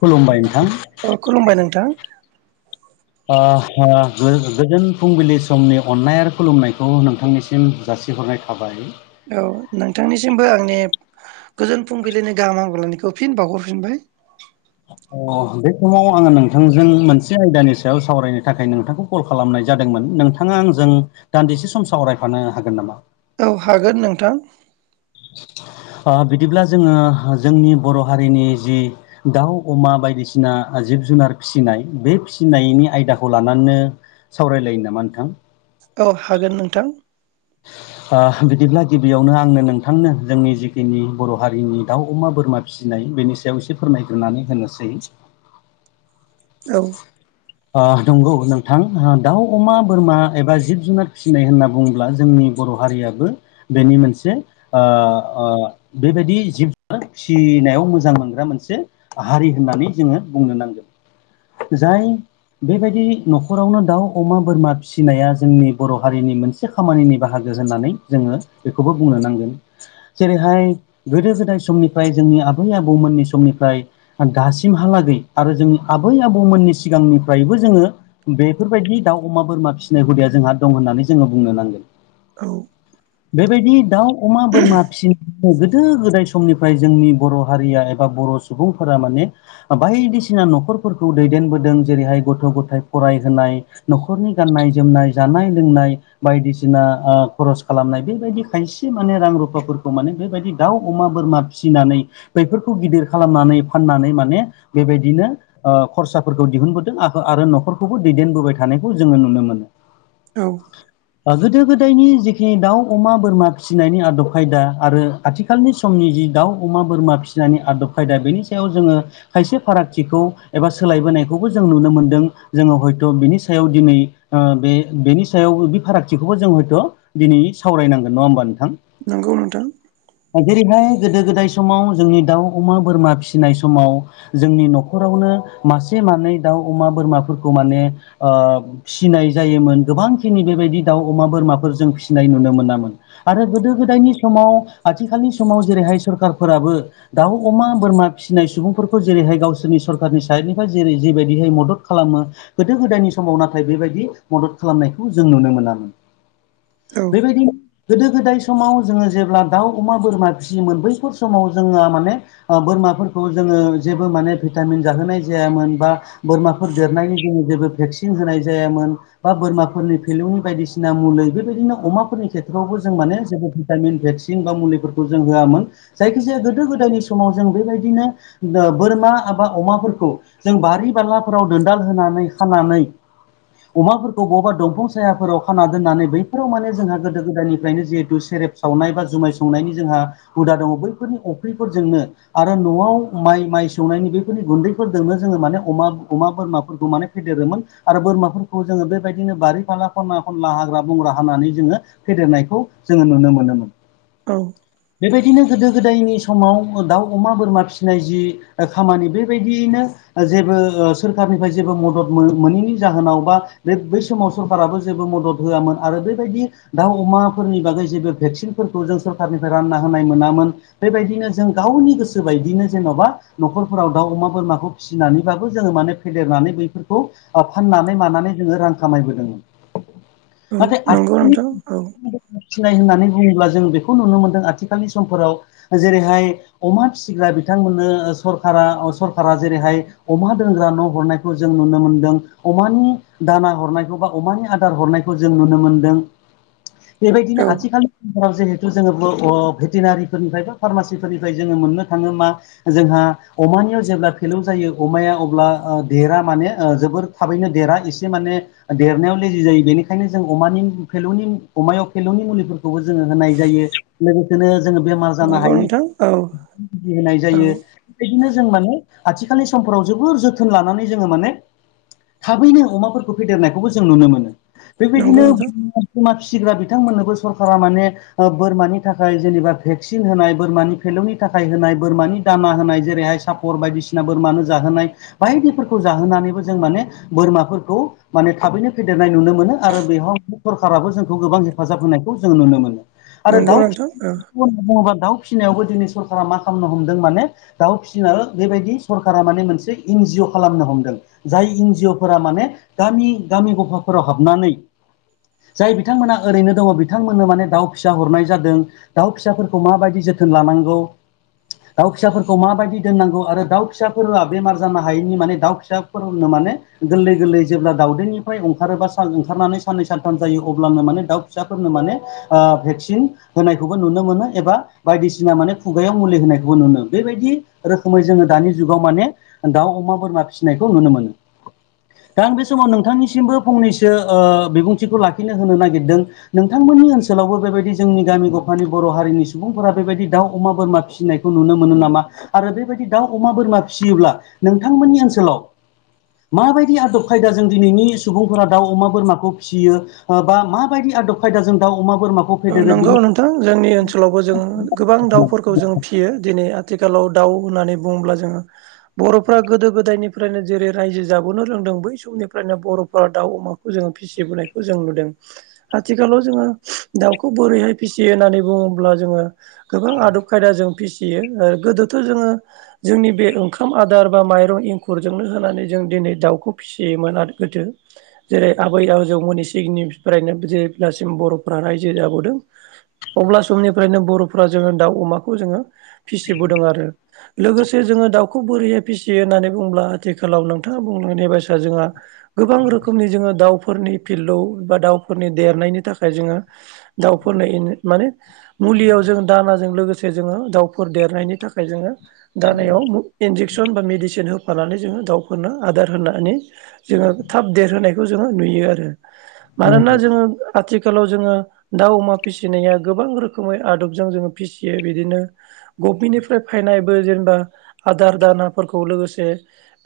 खुलुमबाय नोंथां औ खुलुमबाय नोंथां। ओ ओ गो गोजोन फुंबिलि समनि अननाय आरो खुलुमनायखौ नोंथांनिसिम जासिहरनाय थाबाय। हाबाय औ नोंथांनिसिमबो आंनि गोजोन फुंबिलिनि गाहाम हामगलायनायखौ फिन बावहरफिनबाय। अ बे समाव आङो नोंथांजों मोनसे आयदानि सायाव सावरायनो थाखाय नोंथांखौ कल खालामनाय जादोंमोन नोंथाङा आंजों दान्दिसे सम सावरायफानो हागोन नामा? औ हागोन नोंथां। ओ बिदिब्ला जोङो जोंनि बर' हारिनि जि दाउ अमा बायदिसिना जिब जुनार फिसिनाय, बे फिसिनायनि आयदाखौ लानानैनो सावरायलायनो नामा नोंथां? औ हागोन नोंथां। [inaudible] ओ बिदिब्ला गिबियावनो आंनो नोंथांनो जोंनि जिखिनि बर' हारिनि दाउ, अमा, बोरमा फिसिनाय बेनि सायाव एसे फोरमायग्रोनानै होनोसै। औ। ओ नंगौ नोंथां दाउ अमा बोरमा एबा जिब जुनार फिसिनाय होनना बुंङो। ब्ला जोंनि बर' हारियाबो बेनि मोनसे ओ ओ बेबायदि जिब जुनार फिसिनायाव मोजां मोनग्रा मोनसे हारि होननानै जोङो बुंनो नांगोन, जाय बेबायदि न'खरावनो दाउ अमा बोरमा फिसिनाया जोंनि बर' हारिनि मोनसे मोनसे खामानिनि बाहागो होननानै जोङो बेखौबो बुंनो नांगोन। जेरैहाय गोदो गोदाय समनिफ्राय जोंनि आबै आबौमोननि समनिफ्राय दासिमहालागै आरो जोंनि आबै आबौमोननि सिगांनिफ्रायबो जोङो बेफोरबायदि दाउ अमा बोरमा फिसिनाय हुदाया जोंहा दं होननानै जोङो बुंनो नांगोन। औ। बेबायदि दाउ अमा बोरमा फिसिनो गोदो गोदाय सम समनिफ्राय जोंनि बर' हारिया एबा बर' सुबुंफोरा माने बायदिसिना न'खरफोरखौ दैदेनबोदों जेरैहाय गथ' गथाइ फरायहोनाय न'खरनि गाननाय जोमनाय जानाय लोंनाय बायदिसिना ओ खरस खालामनाय बेबायदि खायसे माने रां रुफाफोरखौ माने बेबायदि दाउ अमा बोरमा फिनानै बैफोरखौ गिदिर खालामनानै फाननानै माने बेबायदिनो ओ खरसाफोरखौ दिहुनबोदों आ आरो न'खरखौबो दैदेनबोबाय थानायखौ जोङो नुनो मोनो औ ओ गोदो गोदायनि जिखिनि दाउ अमा बोरमा फिसिनायनि आदब खायदा आरो आथिखालनि समनि जि दाउ अमा बोरमा फिसिनानै आदब खायदा बेनि सायाव जोङो खायसे फारागथिखौ एबा सोलायबोनायखौबो जों नुनो मोनदों, जोङो हयथ' बिनि सायाव दिनै ओ बे बेनि सायाव बे फारागथिखौबो जों हयथ' दिनै सावरायनांगोन नङा होमबा नोंथां? नंगौ नोंथां। जेरैहाय गोदो गोदाय समाव जोंनि दाउ अमा बोरमा फिसिनाय समाव। जोंनि न'खरावनो मासे मानै दाउ अमा बोरमाफोरखौ माने ओ फिसिनाय जायोमोन गोबांखिनि बेबायदि दाउ अमा बोरमाफोर जों फिसिनाय नुनो मोनामोन। आरो गोदो गोदायनि समाव आथिखालनि समाव जेरैहाय सरखारफोराबो दाउ अमा बोरमा फिसिनाय सुबुंफोरखौ जेरैहाय गावसिनि सरखारानि साइडनिफाय जेरै जेबायदिहाय मदद खालामो गोदो गोदायनि समाव नाथाय बेबायदि मदद खालामनायखौ जों नुनो मोना औ [inaudible] बेबायदि गोदो गोदाय समाव जोङो जेब्ला दाउ अमा बोरमा फियोमोन बैफोर समाव जोङो माने आ बोरमाफोरखौ जोङो जेबो माने भिटामिन जाहोनाय जायामोन बा बोरमाफोर देरनायनि जोङो जेबो भेक्सिन होनाय जायामोन बा बोरमाफोरनि फेलुनि बायदिसिन [unintelligible] अमाफोरनि खेथ्रआवबो जों माने जेबो भिटामिन भेक्सिन बा मुलिफोरखौ जों होआमोन जायखिजाया गोदो गोदायनि समाव जों बेबायदिनो बोरमा आबा अमाफोरखौ जों बारि बालाफोराव दोनदाल होनानै खानानै अमाफोरखौ बबावबा दंफां सायाफोराव खाना दोननानै बैफोराव माने जोंहा गोदो गोदायनिफ्रायनो जिहेतु सेरेब सावनाय बा जुमाय संनायनि जोंहा हुदा दङ बैफोरनि अफ्रिफोरजोंनो आरो न'आव माइ माइ सौनायनि बेफोरनि गुन्दैफोरजोंनो जोङो माने अमा अमा बोरमाफोरखौ माने फेदेरोमोन आरो बोरमाफोरखौ जोङो बेबायदिनो बारि फाला फला खनला हाग्रा बंग्रा हानानै जोङो फेदेरनायखौ जोङो नुनो मोनोमोन औ बेबायदिनो गोदो गोदायनि समाव दाउ अमा बोरमा फिसिनाय जि खामानि बेबायदियैनो जेबो ओ सोरखारनिफ्राय जेबो मदद मो मोनैनि जाहोनाव बा बे बै समाव सोरखाराबो जेबो मदद होआमोन आरो बेबायदि दाउ अमाफोरनि बागै जेबो भेक्सिनफोरखौ जों सरखारारनिफ्राय रानना होनाय मोनामोन बेबायदिनो जों गावनि गोसो बायदिनो जेन'बा न'खरफोराव दाउ अमा बोरमाखौ फिनानैबाबो जोङो माने फेदेरनानै बेफोरखौ फाननानै मानानै जोङो रां खामायबोदों औ नाथाय आथ नंगौ नोंथां औ [unintelligible] फिनाय होननानै बुङोब्ला जों बेखौ नुनो मोनदों आथिखालनि समफोराव जेरैहाय अमा फिसिग्रा बिथांमोननो सरखारा अ सरका जेरैहाय अमा दोनग्रा न' हरनायखौ जों नुनो मोनदों अमानि दाना हरनायखौ बा अमानि आदार हरनायखौ जों नुनो मोनदों बेबायदिनो औ आथिखालि [unintelligible] जिहेथु जोङो ब अ भेटेनारिफोरनिफ्राय थ फार्मासिफोरनिफ्राय जोङो मोननो थाङो मा जोंहा अमानियाव जेब्ला फेलौ जायो अमाया अब्ला ओ देरा माने जोबोर थाबैनो देरा इसे माने देरनायाव लेजि जायो बेनिखायनो जों अमानि फेलौनि अमायाव फेलौनि मुलिफोरखौबो जोङो होनाय जायो लोगोसेनो जोङो बेमार जानो नंगौ हायि नोंथां औ [unintelligible] होनाय औ जायो बेबायदिनो जों माने आथिखालनि समफोराव जोबोर जोथोन लानानै जोङो माने थाबैनो अमाफोरखौ फेदेरनायखौबो जों नुनो मोनो नंगौ बेबायदिनो नोंथां बिमा फिसिग्रा बिथांमोननोबो सरकारा माने बोरमानि थाखाय जेनेबा भेक्सिन होनाय बोरमानि फेलौनि थाखाय होनाय बोरमानि दाना होनाय जेरैहाय सा फर बायदिसिना बोरमानो जाहोनाय बायदिफोरखौ जाहोनानैबो जों माने बोरमाफोरखौ माने थाबैनो फेदेरनाय नुनो मोनो आरो बेयाव सरखाराराबो जोंखौ गोबां हेफाजाब होनायखौ जों नुनो मोनो आरो नंगौ दाउ नोंथां औ फिसि होनना बुङोबा दाउ फिसिनायावबो दिनै सरकारा मा खालामनो हमदों माने दाउ फिसिनो बेबायदि सरकारा माने मोनसे एनजिअ खालामनो हमदों जाय इनजिअफोरा माने गामि गामि गफाफोराव हाबनानै जाय बिथांमोनहा ओरैनो दङ बिथांमोननो माने दाउ फिसा हरनाय जादों दाउ फिसाफोरखौ माबायदि जोथोन लानांगौ दाउ फिसाफोरखौ माबायदि दोननांगौ आरो दाउ फिसाफोरआ बेमार जानो हायैनि माने दाउ फिसा [unintelligible] नो माने गोल्लै गोल्लै जेब्ला दावउदैनिफ्राय अंखारोबा ओंखारनानै साननै सानथाम जायो अब्लानो माने दाउ फिसाफोरनो माने आ भेक्सिन होनायखौबो नुनो मोनो एबा बायदिसिना माने खुगायाव मुलि होनायखौबो नुनो बेबायदि रोखोमै जोङो दानि जुगाव माने दाउ अमा बोरमा फिसिनायखौ नुनो मोनो दा आं बे समाव नोंथांनिसिमबो फंनैसो ओ बिबुंथिखौ लाखिनो होनो नागिरदों नोंथांमोननि ओनसोलावबो बेबायदि जोंनि गामि गफानि बर' हारिनि सुबुंफोरा बेबायदि दाउ अमा बोरमा फिसिनाय नुनो मोनो नामा आरो बेबायदि दाउ अमा बोरमा फिसियोब्ला नोंथांमोननि ओनसोलाव माबायदि आदब खायदा जों दिनैनि सुबुंफोरा दाउ अमा बोरमाखौ फिसियो बा माबायदि आदब खायदा जों दाउ अमा बोरमाखौ फेदेरो नंगौ बिनि नोंथां जोंनि ओनसोलावबो जों गोबां दाउफोरखौ जों फियो दिनै आथिखालाव दाउ होननानै बुङोब्ला जोङो बर'फ्रा गोदो गोदायनिफ्रायनो जेरै रायजो जाबोनो रोंदों बै समनिफ्रायनो बर'फोरा दाउ अमाखौ जोङो फि फसिबोनायखौ जों नुदों आथिखालाव जोङो दाउखौ बोरैहाय फिसियो होननानै बुङोब्ला जोङो गोबां आदब खायदा जों फिसियो आरो ओ गोदोथ' जोङो जोंनि बे ओंखाम आदार बा माइरं एंखुरजोंनो होनानै जों दिनै दाउखौ फिसि सिमोना गोदो जेरै आबै आबजौमोननि सिगांनिफ्रायनो जेसिम बर'फ्रा रायजो जाबोदों अब्ला समनिफ्रायनो बर'फोरा जोङो दाउ अमाखौ जोङो फिसिबोदों आरो लोगोसे जोङो दाउखौ बोरैहाय फिसियो होननानै बुंब्ला आथिखालाव नोंथाङा बुंलांनाय बायसा जोंहा गोबां रोखोमनि जोङो दाउफोरनि फिल्डाव बा दाउफोरनि देरनायनि थाखाय जोङो दाउफोर नो माने मुलियाव जों दानाजों लोगोसे जोङो दाउफोर देरनायनि थाखाय जोङो दानायाव इन्जेकसन बा मेडिसिन होफानानै जोङो दाउफोरनो आदार होनानै जोङो थाब देरहोनायखौ जोङो नुयो आरो मानोना जोङो आथिखालाव जोङो दाउ अमा फिसिनाया गोबां रोखोमै आदबजों जोङो फिसियो बिदिनो गभमेन्टनिफ्राय फायनायबो जेनेबा आदार दानाफोरखौ लोगोसे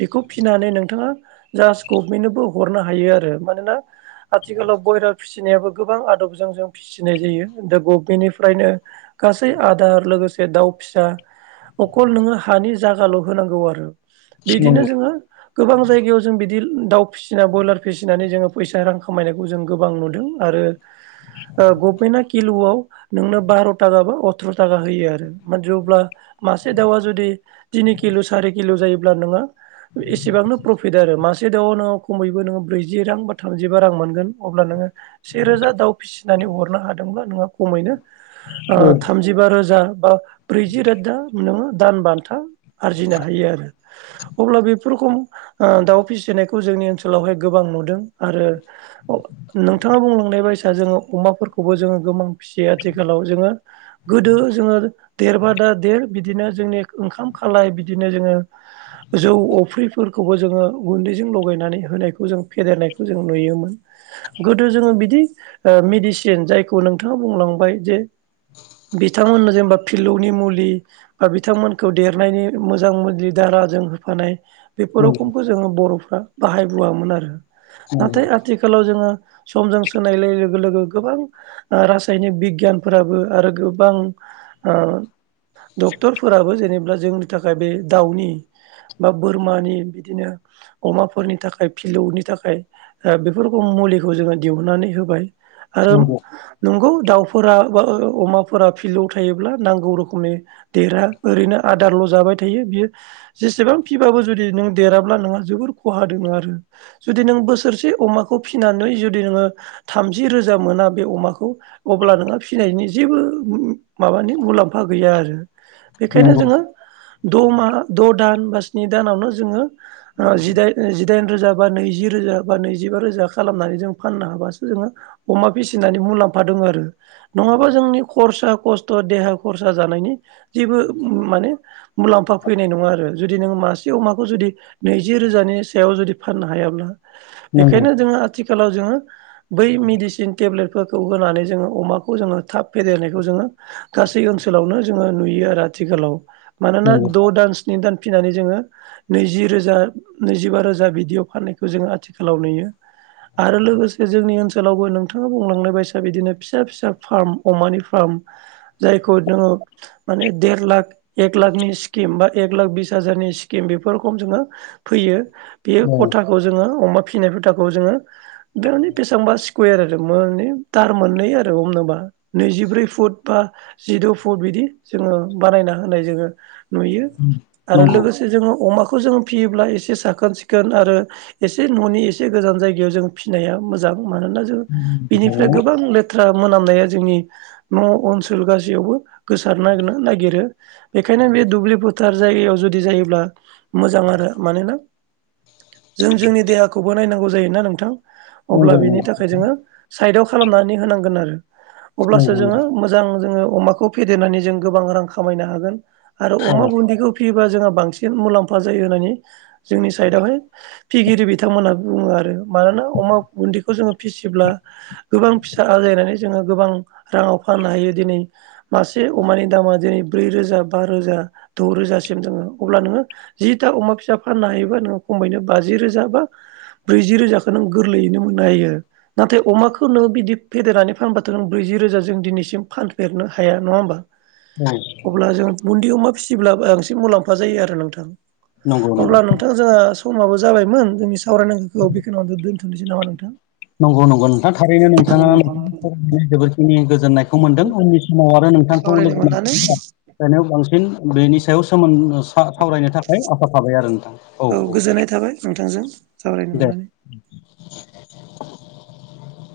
बेखौ फिनानै नोंथाङा जास्ट गभमेन्टनोबो हरनो हायो आरो मानोना आथिखालाव बयरार फिसिनायाबो गोबां आदबजों जों फिसिनाय जायो दा गभमेन्टनिफ्रायनो गासै आदार लोगोसे दाउ फिसा अखल नोङो हानि जायागाल' होनांगौ आरो बिदिनो जोङो गोबां जायगायाव जों बिदि दाउ फिसिना ब्रयलार फिसिनानै जोङो फैसा रां खामायनायखौ जों गोबां नुदों आरो गभमेन्टआ किल'आव नोंनो बार' थाखा बा अथ्र' थाखा होयो आरो माने अब्ला मासे दाउआ जुदि तिनि किल' सारि किल' जायोब्ला नोङो एसेबांनो प्रफिट फैदो आरो मासे दाआव नोङो खमैबो नोङो ब्रैजि रां बा थामजिबा रां मोनगोन अब्ला नोङो सेेरोजा दाउ फिसिनानै हरनो हादोंब्ला नोंहा खमैनो ओ थामजि जिबा रोजा बा ब्रैजि रोजा नोङो दान बान्था आरजिनो हायो आरो अब्ला बे बेफोरखम ओ दाउ फिसिनायखौ जोंनि ओनसोलावहाय गोबां नुदों आरो नोंथाङा बुंलांनाय बायदिसि जोङो अमाफोरखौबो जोङो गोबां फिसि आथिखालाव जोङो गोदो जोङो देरबादा देर बिदिनो जोंनि ओंखाम खालाय बिदिनो जोङो जौ अफ्रिफोरखौबो जोङो गुन्दैजों लगायनानै होनायखौ जों फेदेरनायखौ जों नुयोमोन। गोदो जोङो बिदि ओ-मेडिसिन जायखौ नोंथाङा बुंलांबाय जे बिथांमोननो जेनेबा फिलौनि मुलि बा बिथांमोनखौ देरनायनि मोजां दाराजों होफानाय बेफोर रोखोमखौ जोङो बर'फ्रा बाहायबोआमोन आरो नाथाय आथिल आथिखालाव जोङो समजों सोनायलाय लोगो लोगो गोबां रासायनिक बिगियानफोराबो आरो गोबां डक्टरफोराबो जेनेबा जोंनि थाखाय बे दाउनि बा बोरमानि बिदिनो अमाफोरनि थाखाय फिलौनि थाखाय ओ-बेफोरखौ मुलिखौ जोङो दिहुननानै होबाय। आरो नंगौ नंगौ दाउफोरा बा अमाफोरा फिल्डआव थायोब्ला नांगौ रोखोमनि देरा ओरैनो आदारल' जाबाय थायो बियो। जेसेबां फिबाबो जुदि नों देराब्ला नोंहा जोबोर खहा दोङो आरो। जुदि नों बोसोरसे अमाखौ फिनानै जुदि नोङो थामजि रोजा मोना बे अमाखौ अब्ला नोंहा फिनायनि जेबो माबानि मुलाम्फा गैया आरो। औ बेखायनो नंगौ जोङो द'मा द' दान बा स्नि दानावनो जोङो। ओ-जि जिदाइन रोजा बा नैजि रोजा बा नैजिबा रोजा खालामनानै जों फाननो हाबासो। जोङो अमा फिसिनानै मुलाम्फा दङ आरो। नङाबा जोंनि खरसा खस्थ' देहा खरसा जानायनि जेबो माने मुलाम्फा फैनाय नङा आरो जुदि नोङो मासे अमाखौ जुदि नैजि रोजानि सायाव जुदि फाननो हायाब्ला नंगौ बेखायनो जोङो आथिखालाव जोङो बै मेडिसिन टेब्लेटफोरखौ होनानै जोङो अमाखौ जोङो थाब फेदेरनायखौ जोङो। गासै ओनसोलावनो जोङो नुयो आरो आथिखालाव मानोना नंगौ द' दानस स्नि दानफिनानै जोङो। नैजि रोजा नैजिबा रोजा बिदियाव फाननायखौ जोंङो आथिखालाव नुयो आरो लोगोसे जोंनि ओनसोलावबो नोंथाङा बुंलांनाय बायसा बिदिनो फिसा फिसा फार्म अमानि फार्म। जायखौ नोङो माने देर लाख एक लाखनि स्किम बा एक लाख बिस हाजारनि स्किम बेफोरखौ जोङो फैयो बेयो नंगौ खथाखौ जोङो अमा फिसिनाय खथाखौ जोङो दानि बेसेबांबा स्कुवेर आरो माने दार मोननै आरो हमनोबा नैजिब्रै फुट बा जिद' फुट बिदि जोङो बानायना होनाय जोङो नुयो। आरो नंगौ नंगौ औ नंगौ लोगोसे जोङो अमाखौ जोङो फियोब्ला एसे साखोन सिखोन आरो एसे न'नि एसे गोजान जायगायाव जों फिनाया मोजां। जां मानोना जों बिनिफ्राय गोबां लेथ्रा मोनामनाया जोंनि न' ओनसोल गासैयावबो गोसारनानो नागिरो। बेखायनो बे दुब्लि फोथार जायगायाव जुदि जायोब्ला मोजां आरो मानोना जों जोंनि देहाखौबो नायनांगौ जायोना नोंथां। अब्ला नंगौ बिनि नंगौ थाखाय जोङो साइदाव खालामनानै होनांगोन आरो अब्लासो जोङो। नंगौ मोजां जोङो अमाखौ फेदेरनानै जों गोबां रां खामायनो हागोन आरो अमा बुन्दिखौ फियोबा जोंहा बांसिन मुलाम्फा जायो होननानै जोंनि साइडआवहाय फिगिरि बिथांमोनहा बुङो आरो मानोना अमा बुन्दिखौ जोङो फिसिब्ला गोबां फिसा आजायनानै जोङो गोबां राङाव फाननो हायो दिनै मासे अमानि दामा दिनै ब्रै रोजा बा रोजा द' रोजासिम जोङो अब्ला नोङो जिथा अमा फिसा फाननो हायोबा नोङो खमायनो बाजि रोजा बा ब्रैजि रोजाखौ नों गोरलैयैनो मोननो हायो। नाथाय अमाखौ नों बिदि फेदेरनानै फानबाथ' नों ब्रैजि रोजा जों दिनैसिम फानफेरनो हाया नङा होमबा? औ अब्ला जों बुन्दि अमा फिसिब्ला बांसिन मुलाम्फा जायो आरो नोंथां। नंगौ नंगौ अब्ला नों नोंथां जोंहा समाबो जाबायमोन जोंनि सावरायनांगौखौ बेखिनियावनो दोनथ'नोसै नामा नोंथां? नंगौ नगौ नोंथां। थारैनो नोंथाङा नोंनि फरायनानै जोबोरखिनि गोजोननाय खौ मोनदों उननि समाव आरो नोंथांखौ सावरायनो लोगो मोननानै मोन जाव बांसिन बेनि सायाव सोमोन्दो सावरायनो थाखाय आसा थाबाय आरो नोंथां औ औ गोजोननाय थाबाय नोंथांजों सावरायनो दे दे मोननानै [inaudible] [inaudible]